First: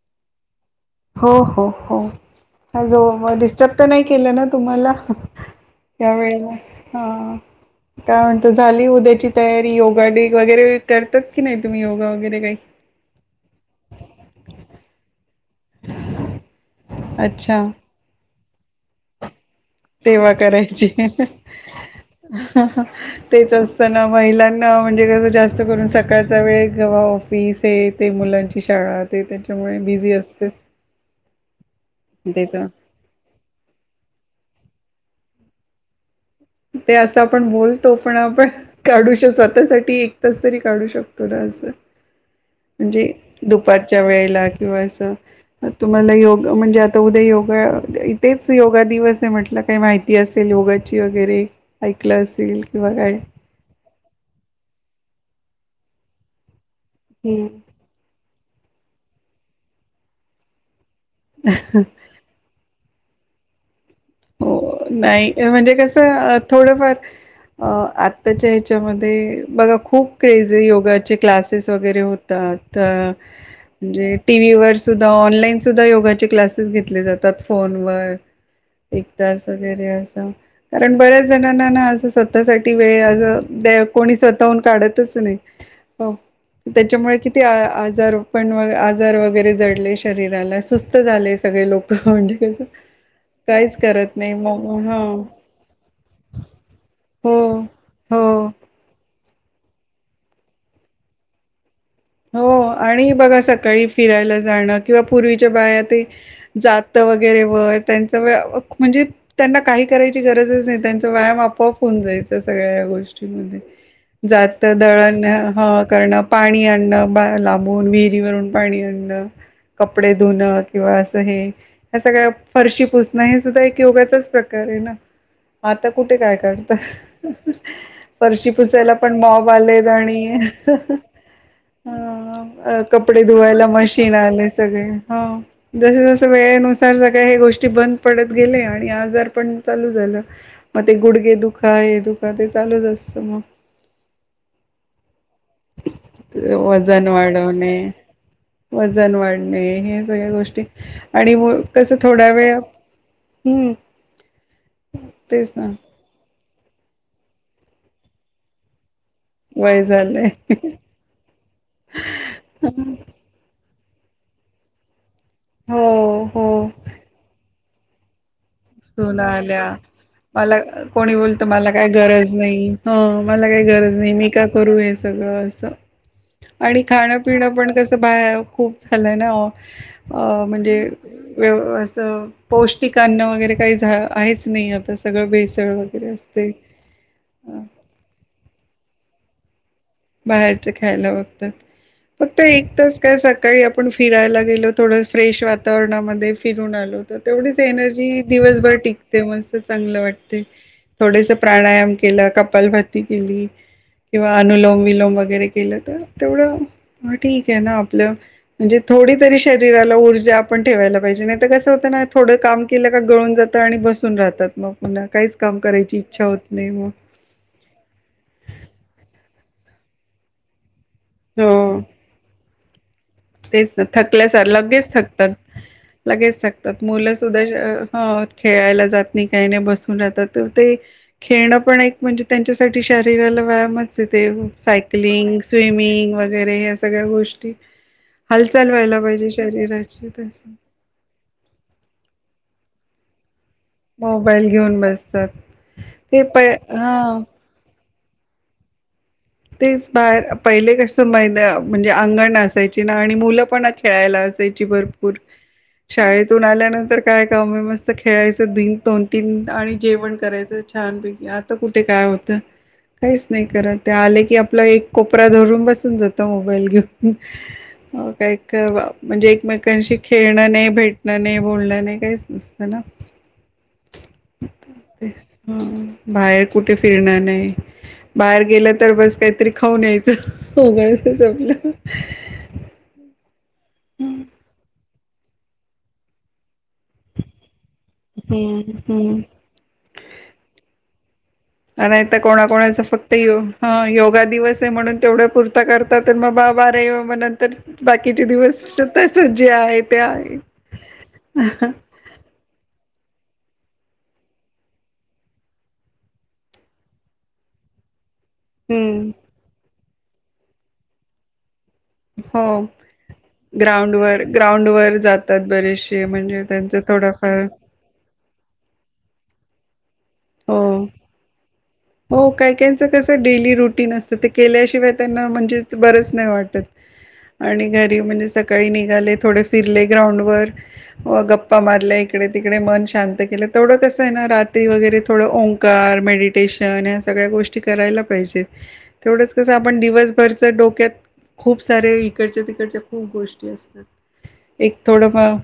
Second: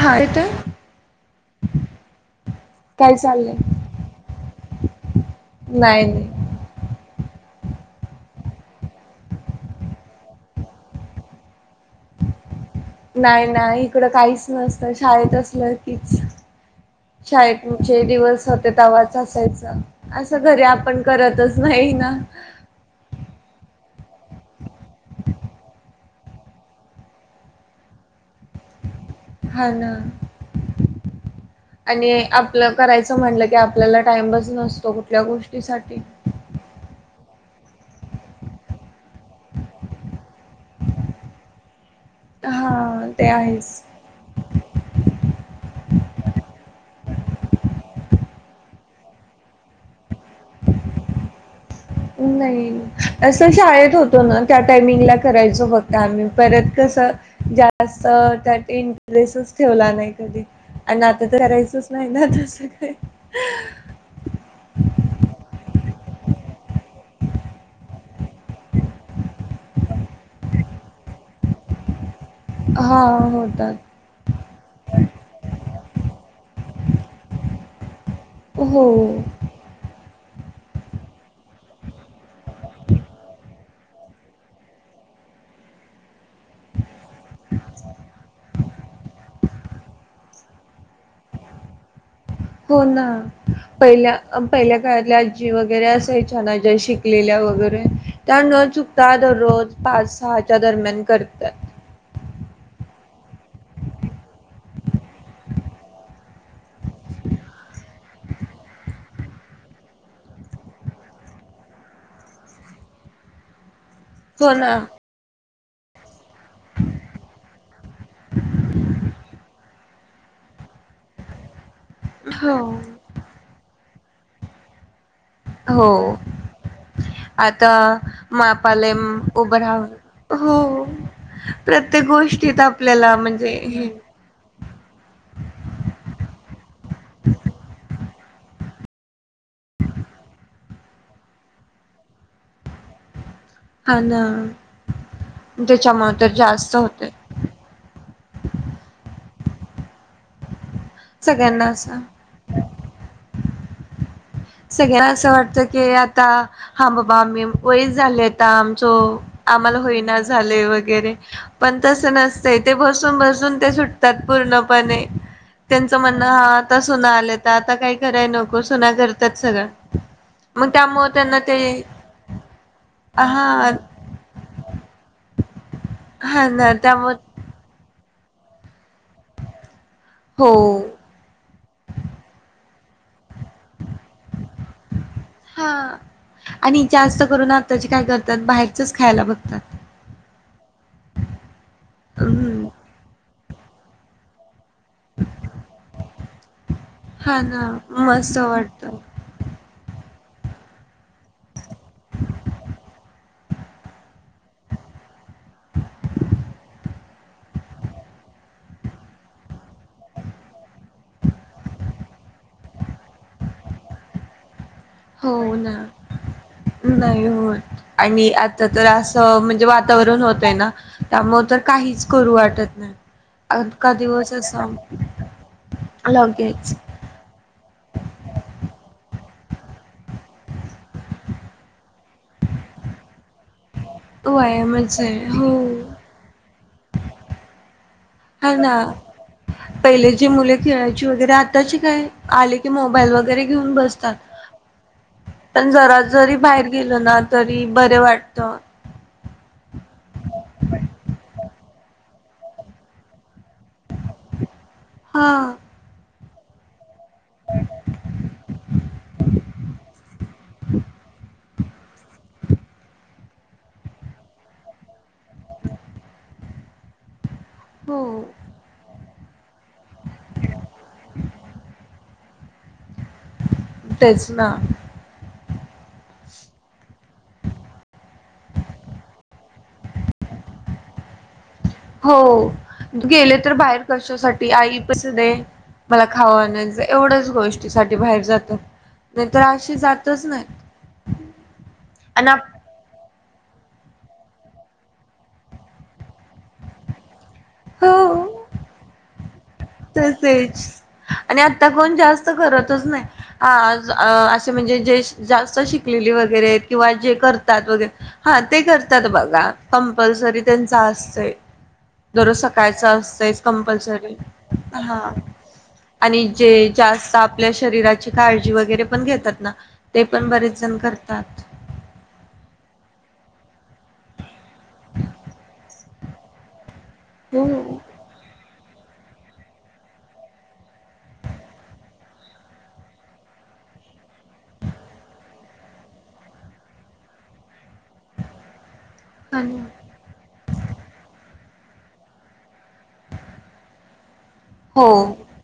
हा येतोय. हो हो हो जो काय चाललंय डिस्टर्ब तर नाही केलं ना तुम्हाला ह नाही नाही यावेळेला हा काय म्हणता झाली उद्याची तयारी योगा डे वगैरे करतात की नाही तुम्ही योगा वगैरे काही नाही नाही इकड काहीच नसतं शाळेत असत नक्कीच अच्छा शाळेचे दिवस ते तवाच असायचं तेव्हा असं घरी करायची आपण करतच नाही ना तेचच त्यांना महिलांना म्हणजे कसं जास्त करून सकाळचा वेळ कवा ऑफिस हे ते मुलांची शाळा. ते हा त्याच्यामुळे ना बिझी असते आणि त्याचा आपलं करायचं म्हटलं की आपल्याला टाईंबच नसतो. कुठल्या गोष्टीसाठी ते असं आपण बोलतो पण आपण काढू शक स्वतःसाठी एकटंच तरी काढू शकतो ना असं. हा म्हणजे ते आहेच दुपारच्या वेळेला किंवा अस तुम्हाला योग म्हणजे तर उद्या योगा इथेच योगा दिवस आहे म्हटलं काही माहिती असेल योगाची. घरे नाही असं शाळेत होतं तो ना त्या टायमिंगला करायचो फक्त आम्ही परत कसं हम्म जास्त त्या इंटरेस्ट ठेवला नाही कधी. आणि आता तर करायचंच नाही ना आता असं काय हम हो नाही म्हणजे कस थोडंफार आताच्या ह्याच्यामध्ये बघा खूप क्रेज योगाचे क्लासेस वगैरे हो हां होतात. म्हणजे टीव्ही वर सुद्धा ऑनलाईन सुद्धा योगाचे क्लास घेतले जातात, फोनवर हो, एक तास वगैरे असा कारण बऱ्याच जणांना ना असं स्वतःसाठी वेळ अस कोणी स्वतःहून काढतच नाही. हो, त्याच्यामुळे किती आजार पण आजार वगैरे जडले शरीराला, सुस्त झाले सगळे लोकं म्हणजे कसं हो ना. काहीच पहिल्या करत नाही मग पहिल्या ह काळातल्या आजी वगैरे असायच्या ना, ज्या हो शिकलेल्या वगैरे हो त्या न चुकता त्या दररोज पाच सहाच्या दरम्यान करतात. हो आणि बघा सकाळी फिरायला जाणं किंवा पूर्वीच्या बाया ते जात वगैरे व त्यांच व म्हणजे त्यांना काही करायची गरजच नाही त्यांचा व्यायाम आपोआप होऊन जायचा सगळ्या गोष्टीमध्ये. हो ना. जातं, दळण. ह कारण पाणी आणं न, लांब लांबून विहिरी वरून पाणी आणणं, कपडे धुणं किंवा असं हे या सगळ्या हो, फरशी पुसणं हे सुद्धा एक योगाचाच प्रकार आहे ना. आता हो. कुठे काय करत आता फरशी मापाले पुसायला पण मॉब उभं आलेत राहून आणि हो. प्रत्येक गोष्टीत आपल्याला कपडे म्हणजे धुवायला हे मशीन आले सगळे हे, जसं जसं वेळेनुसार सगळे हे गोष्टी ब पडत गेले आणि आजार पण चालू झालं मग ते गुडघे दुखा हे दुखा ते चालूच असतं मग. हा ना. त्याच्यामुळे तर जास्त वजन होतंय वाढवणे, वजन वाढ नाही हे सगळ्या गोष्टी आणि मग सगळ्यांना कसं असं थोडा वेळ हम्म. सगळ्यांना असं तेच वाटतं ना की आता हा बाबा आमही वय झालं आता आमचं. आम्हाला वय होईना झालंय झाले वगैरे पण तसं नसतयं ते बसून बसून ते सू त्यात पूर्णपणे हो त्यांचं म्हणणं हा हो आता सुना आलेता आता काही कराय नको को मग सूना कर सुना आल्या मला कोणी त्यांना बोलत ते मला काही गरज नाही मला काही हा गरज नाही मी का करू हे सगळं स हा ना आणि त्यामुळे खाण पिणं पण कसं बाळ खूप झालं आहे ना ओ हो म्हणजे व्य आसं पौष्ट ठिकाण वगैरे काही झा आहेच नाही आता सगळं हा भेसळ वगैरे असते चच खायला बघतात. बाहेरच खायला बघतात फक्त हम्म एकटच काय सा काही आपण फिरायला गेलो थोडं फ्रेश वातावरणामध्ये फिरून आलो तर हा तेवढीच ना एनर्जी मस्त दिवसभर वाटत टिकते मस्त चांगलं वाटत ते थोडेसे प्राणायम केला कपल भात्ती केली किंवा अनुलोम विलोम वगैरे केलं तर तेवढं हा ठीक आहे ना आपलं म्हणजे थोडी तरी शरीराला ऊर्जा आपण ठेवायला पाहिजे नाही तर कसं होतं ना थोडं काम केलं का गळून जातं आणि बसून राहतात मग पुन्हा काहीच हो काम ना करायची इच्छा होत मग नाही होत आणि मी आता तर आसं म्हण जे वातावरण होतय ना त्यामुळ तर हो काहीच करू वाटत [inaudible] तेच त अका दिवस थकल्यासार असा लगेच थकतात लगेच थकतात मुलं सुद्धा खेळायला जात नाही काही नाही बसून राहतात तर ते खेळणं पण एक म्हणजे त्यांच्यासाठी शरीराला व्यायाम च ते व्यायामच आहे सायकलिंग, हो स्विमिंग वगैरे आस सगळ्या गोष्टी हा ना व्हायला पाहिजे शरीराची पहिले जी तशी मुले खेळायची वगैरे आताची काय आले की मोबाईल वगैरे घेऊन बसतात मोबाईल घेऊन बसतात पण जरा ते जरी प बाहेर गेल हा ना तरी बर वाटतं. तेच बाहेर पहिले कसं महिन्या म्हणजे अंगण असायची ना आणि मुलं पण खेळायला असायची भरपूर हा शाळेत तुन आल्यानंतर काय काम मस्त खेळायचं दीड दोन तास आणि जेवण करायचं छानपैकी आ कुठे काय होत काहीच नाही करत ते आले की आपला एक कोपरा धरून बसून जातो मोबाईल घेऊन हो काय का म्हणजे एकमेकांशी खेळणं नाही भेटणं नाही बोलणं नाही काहीच चला. तेच ना. ह बाहेर कुठे फिरणार नाही बाहेर गेलं तर बस. काहीतरी खाऊन यायचं, हो गायचच आपल. हो गेले तर बाहेर. कषासाठी आई. दे मला खावानच एवढच गोष्टी साठी बाहेर जातात, हम्म नाही तर अशी जातच नाही. नाहीत आणि कोणा कोणाच फक्त यो हा योगा दिवस आहे, म्हणून तेवढ्या पूर्ता करतात म बा बारे म्हणत. तर बाकीचे हो दिवसत. तसेच आणि आता कोण जास्त करतच नाही. हा असे म्हणजे जे जास्त शिकलेली वगैरे किंवा जे करतात वगैरे. हा ते करतात हम्म बघा. कंपलसरी त्यांचा असतंय. दररोज हो सकाळच असतंयच ग्राउंड कंपल्सरी. वर ग्राउंड वर हा जातात बरेचसे आणि म्हणजे जे त्यांच जास्त थोडाफार आपल्या शरीराची, काळजी वगैरे पण घेतात. ना. ते पण हो बरेच जण करतात. हो कायकच कसं डेली रुटीन असतं ते. केल्याशिवाय त्यांना म्हणजेच बरच नाही वाटत, आणि हो. घरी म्हणजे. सकाळी निघाले थोडे फिरले ग्राउंड वर, व गप्पा मारल्या इकडे तिकडे मन शांत केलं तेवडं कस. आहे ना रात्री वगैरे थोडं ओ मकार मेडिटेश अन ह्या सगळ्या गोष्ट करायला पाहिजे तेवढंच कसं आणि आपण दिवसभरच डोक्यात खूप सारे इकडच्या, तिकडच्या, खूप गोष्टी असतात. एक हो थोडं म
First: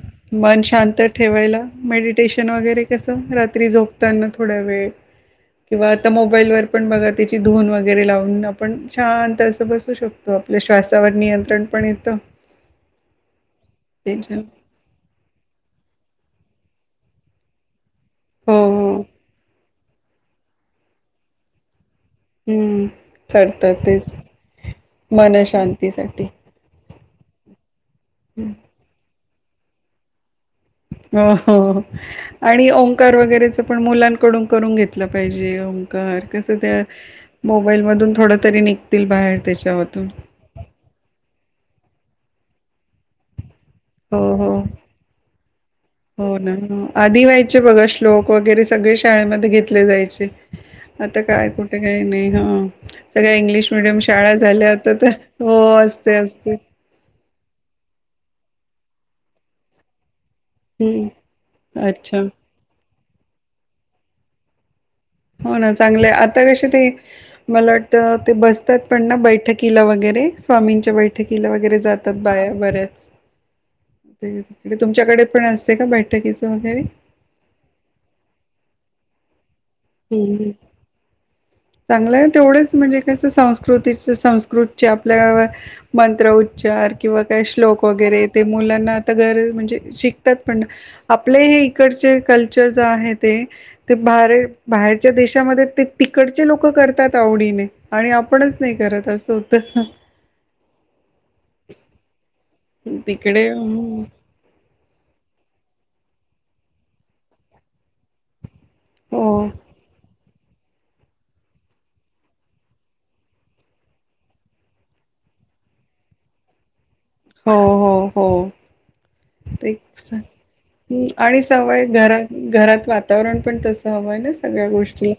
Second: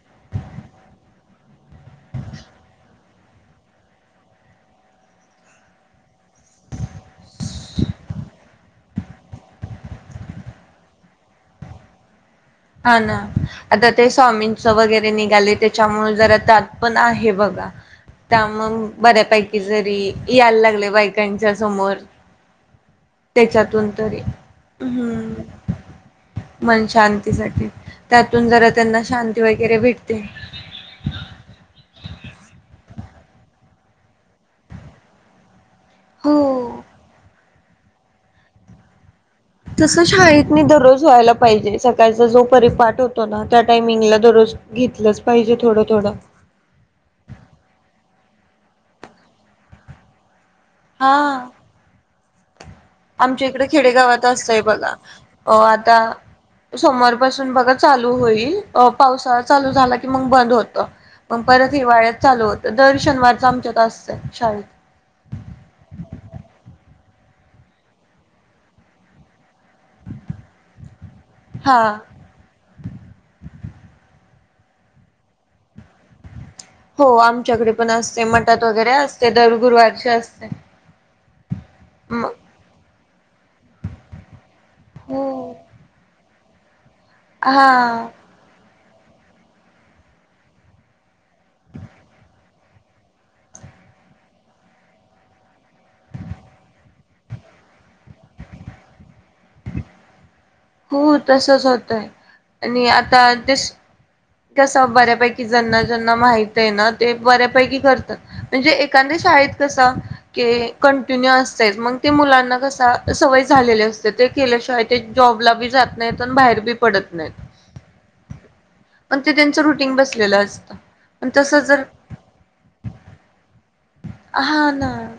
मन शांत ठेवायला मेडिटेशन वगैरे कसं रात्री झोपताना थोडा वेळ किंवा आता मोबाईल वर पण बघा त्याची धुून वगैरे लावून आपण शांत असं बसू शकतो, आपल्या श्वासावर नियंत्रण पण येतं. हा ना आता ते टेन्शन स्वामींच वगैरे निघाले त्याच्यामुळे जरा त्यात पण आहे बघा. त्या हो मग हो बऱ्यापैकी जरी. यायला लागलय बायकांच्या समोर. हम्म करत त्याच्यातून तेच तरी हम्म मनशांतीसाठी. साठीे. त्यातून जरा त्यांना शांत. ते वगैरे भेटते. उपकार वगैरेच पण मुलांकडून करून घेतलं पाहिजे ओंग कार कसं हो. त्या. मोबाईल मधून थोड तरी निघतील बाहेर. तस त्याच्यातून शाळेत नी दररोज व्हायला पाहिजे. सकाळचा जो परिपाठ होतो ना, त्या टायमिंगला हो हो दररोज घेतलंच पाहिजे थोडं थोडं हो ना आधी व्हायचे बघा श्लोक. वगैरे सगळे शाळेमध्ये घेतले जायचे. हा आता काय कुठे काय नाही. हा. सगळ्या आमच्या इकडे इंग्लिश मिडियम खेडेगावात शाळा असतय झाल्या बघा आता तर अ हो आता असते असते सोमवार पासून बघा चालू होईल. अ पावसाळा चालू झाला की मग बंद होत हम्म मग परत हिवाळ्यात अच्छा चालू होत. शनिवार च आमच्या त असत शाळेत. हो ना चांगले आता कशी ते मला वाटत ते बसतात पण ना बैठक. किला वगैरे स्वामींच्या बैठकीला वगैरे हा जातात बाया बऱ्याच ते तुमच्याकडे पण असते का बैठकीच हो आमच्याकडे पण असते मटात वगैरे असते. दर गुरुवारची असते हम्म म चांगलंय तेवढेच म्हणजे. कसं संस्कृतीच संस्कृत च्या हो आपल्या मंत्र उच्च चार किंवा काय हा श्लोक वगैरे य ते मुलांना. त गर म्हणजे शिकतात पण आपले हे इकडचे कल्चर ज आहे ते ते भार बाहेरच्या देशामध्ये ते तिकडचे लोक करतात आवडीने आणि आपणच नाही करत असं. हो तच ह. हो तसच होतय आणि आता तिकडे तेस हम्म. कस बऱ्यापैकी जना जना माहित आहे ना, ते बऱ्यापैकी करतात. म्हणजे एखाद्या हो शाळेत कस के कंटिन्यू असते मंग ते मुलांना कसा सवय झालेले असते ते केल्याशिवाय ते जॉब [unintelligible] जात नाही बाहेर बी हो हो हो पण त्यांचं ते रुटीन बसलेलं असतं. पण आणि तसं जर सवय घरात घरात वातावरण पण तस हवंयं ना सगळ्या हा ना गोष्टी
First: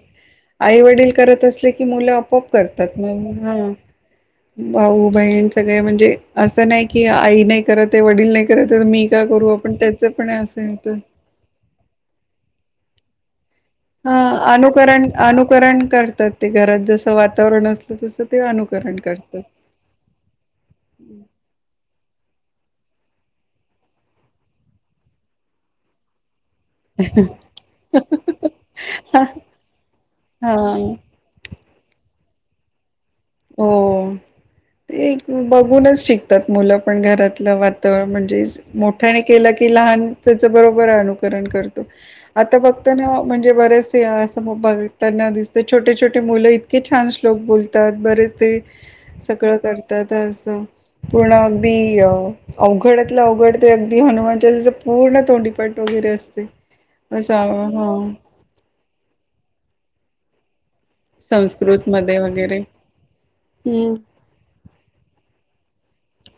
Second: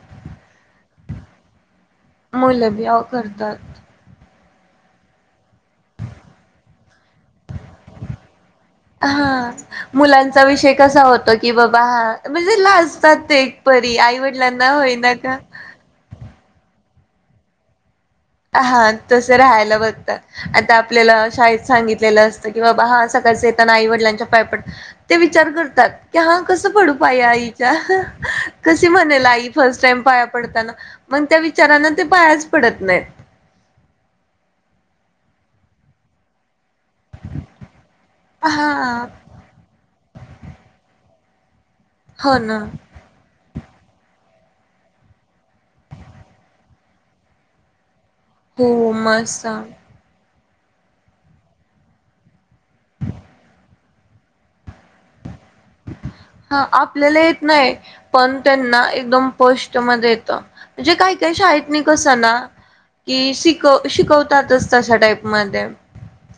आई वडील - - करत असले - - की मुलं आपआप मुलं बी करतात अहो मग करतात. म्हणुन- - भाऊ बहीण सगळे म्हणजे असं - - कि आई नाही करत आहे वडील नाही करत तर मी का करू हा आपण त्याच पण मुलांचा असं विषय तर कसा होतो की बाबा हा - म्हणजे - लाजतात ते - - हा अनुकरण अनुकरण करतात ते घरात जस - - वातावरण अस - - हा तस राहायला बघतात आता आपल्याला शाळेत सांगित - - लेलं असत कि बाबा हा सकाळच येताना आई वडलांच्या पाय पड ते विचार करतात कि हा - - कस पडू पाया आईच्या कशी म्हणेल आई फर्स्ट टाईम पाया हा पडताना मग त्या वि चारांना ते पायाच पडत नाही. हो. ते बघूनच शिकतात मुलं. पण घरातलं वातावरण म्हणजे हां, मोठ्याने केलं की लहान त्याच बरोबर आणूकर - - ण कर. आता बघत ना आप - - े बर्याच असं बघताना दिसते छोटे छोटे मुलं इतके छान श्लोक बोलतात. बरेच ते हो, मस्त. सगळं करतात. आ - - पूर्ण अगदी अ अवघडतलं अवघड ते अगदी हनुमानचालीच पूर्ण तोंडी हा आपल्याला येत नाही हा पण त्यांना एकदम पष्ट मध्ये येत. त म्हणजे काही काही शाळेत नी कस संस्कृतमध्ये ना वगैरे की शि हम्म शिकवतातच तशा टाईप मध्ये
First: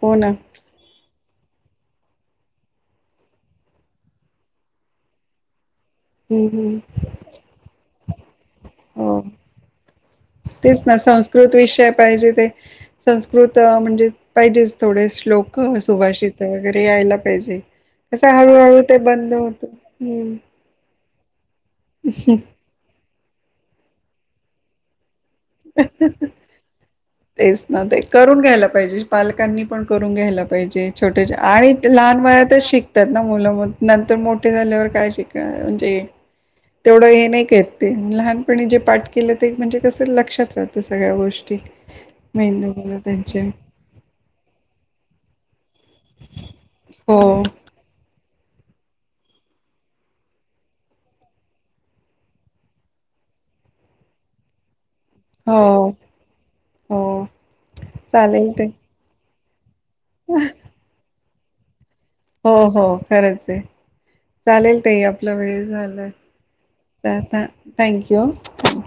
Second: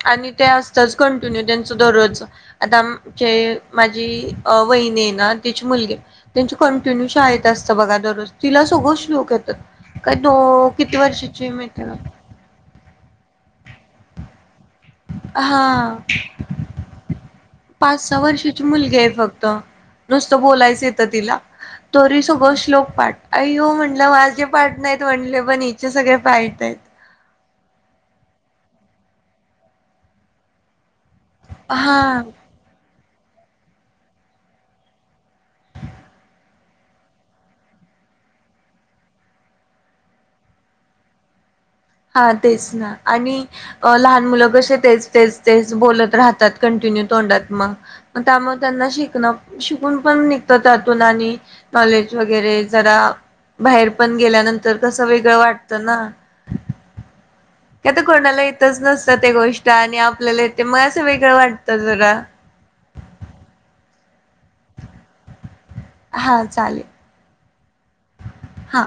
हो ना आणि ते असतचं कंटि - - त्यांच दरोज आता म चे मा झी वहिनी हैना तिची मुलगी हम्म त्यांची हम्म कंटिन्यू शाळेत असतं बघा दरोज- - तिला सगळं हो. श्लोक येतात काय दोन तेच ती ना किती वर्षाची संस्कृत माहिती विषय का? पाहिजे ते संस्कृत म्हणजे पाहिजेच. थोडे का श्लोक हा सुभाषित वगैरे यायला पाहिजे पाच सहा कस वर्षाची हळूहळू मुलगी ते आहे बंद फक्त होत ह. नुसतं बोलायचं येतं तिला अयो म्हणलं माझे पाट नाहीत म्हणले - - पण हिचे सगळे पायट हाईत. तेच ना ते करून घ्यायला पाहिजे. पालकांनी पण करून घ्यायला पाहिजे. छोटे आणि लहान हा वया तचं शिक- - नंत मोठे झाल्यावर काय शिक म्हणजे तेवढं हे नाही ते लहापनी जे पाठ केलं ते म्हणजे ल - - क्षात सगळ्या गोष्टी हा तेच ना मेंदूला आणि त्यांच्या लहान मुलं कसे तेच तेच तेच बोलत राहतात कंटिन्यू हो, तोंडात मग त्यामुळे त्यांना शिकणं शिकून पण निघतं त्यातून आणि नॉलेज वगैरे जरा बाहेर पण गेल्यानंतर तसं वेगळं वाटतं हो, ना हो. त्या तर कोणाला चालेल ते इथंच नसतं ते गोष्ट आणि आपल्याला मग असं वे वाटत जर हो हो खरंच आहे. चालेल त आपला वेळ हा चालेल झालं थँक्यू हा.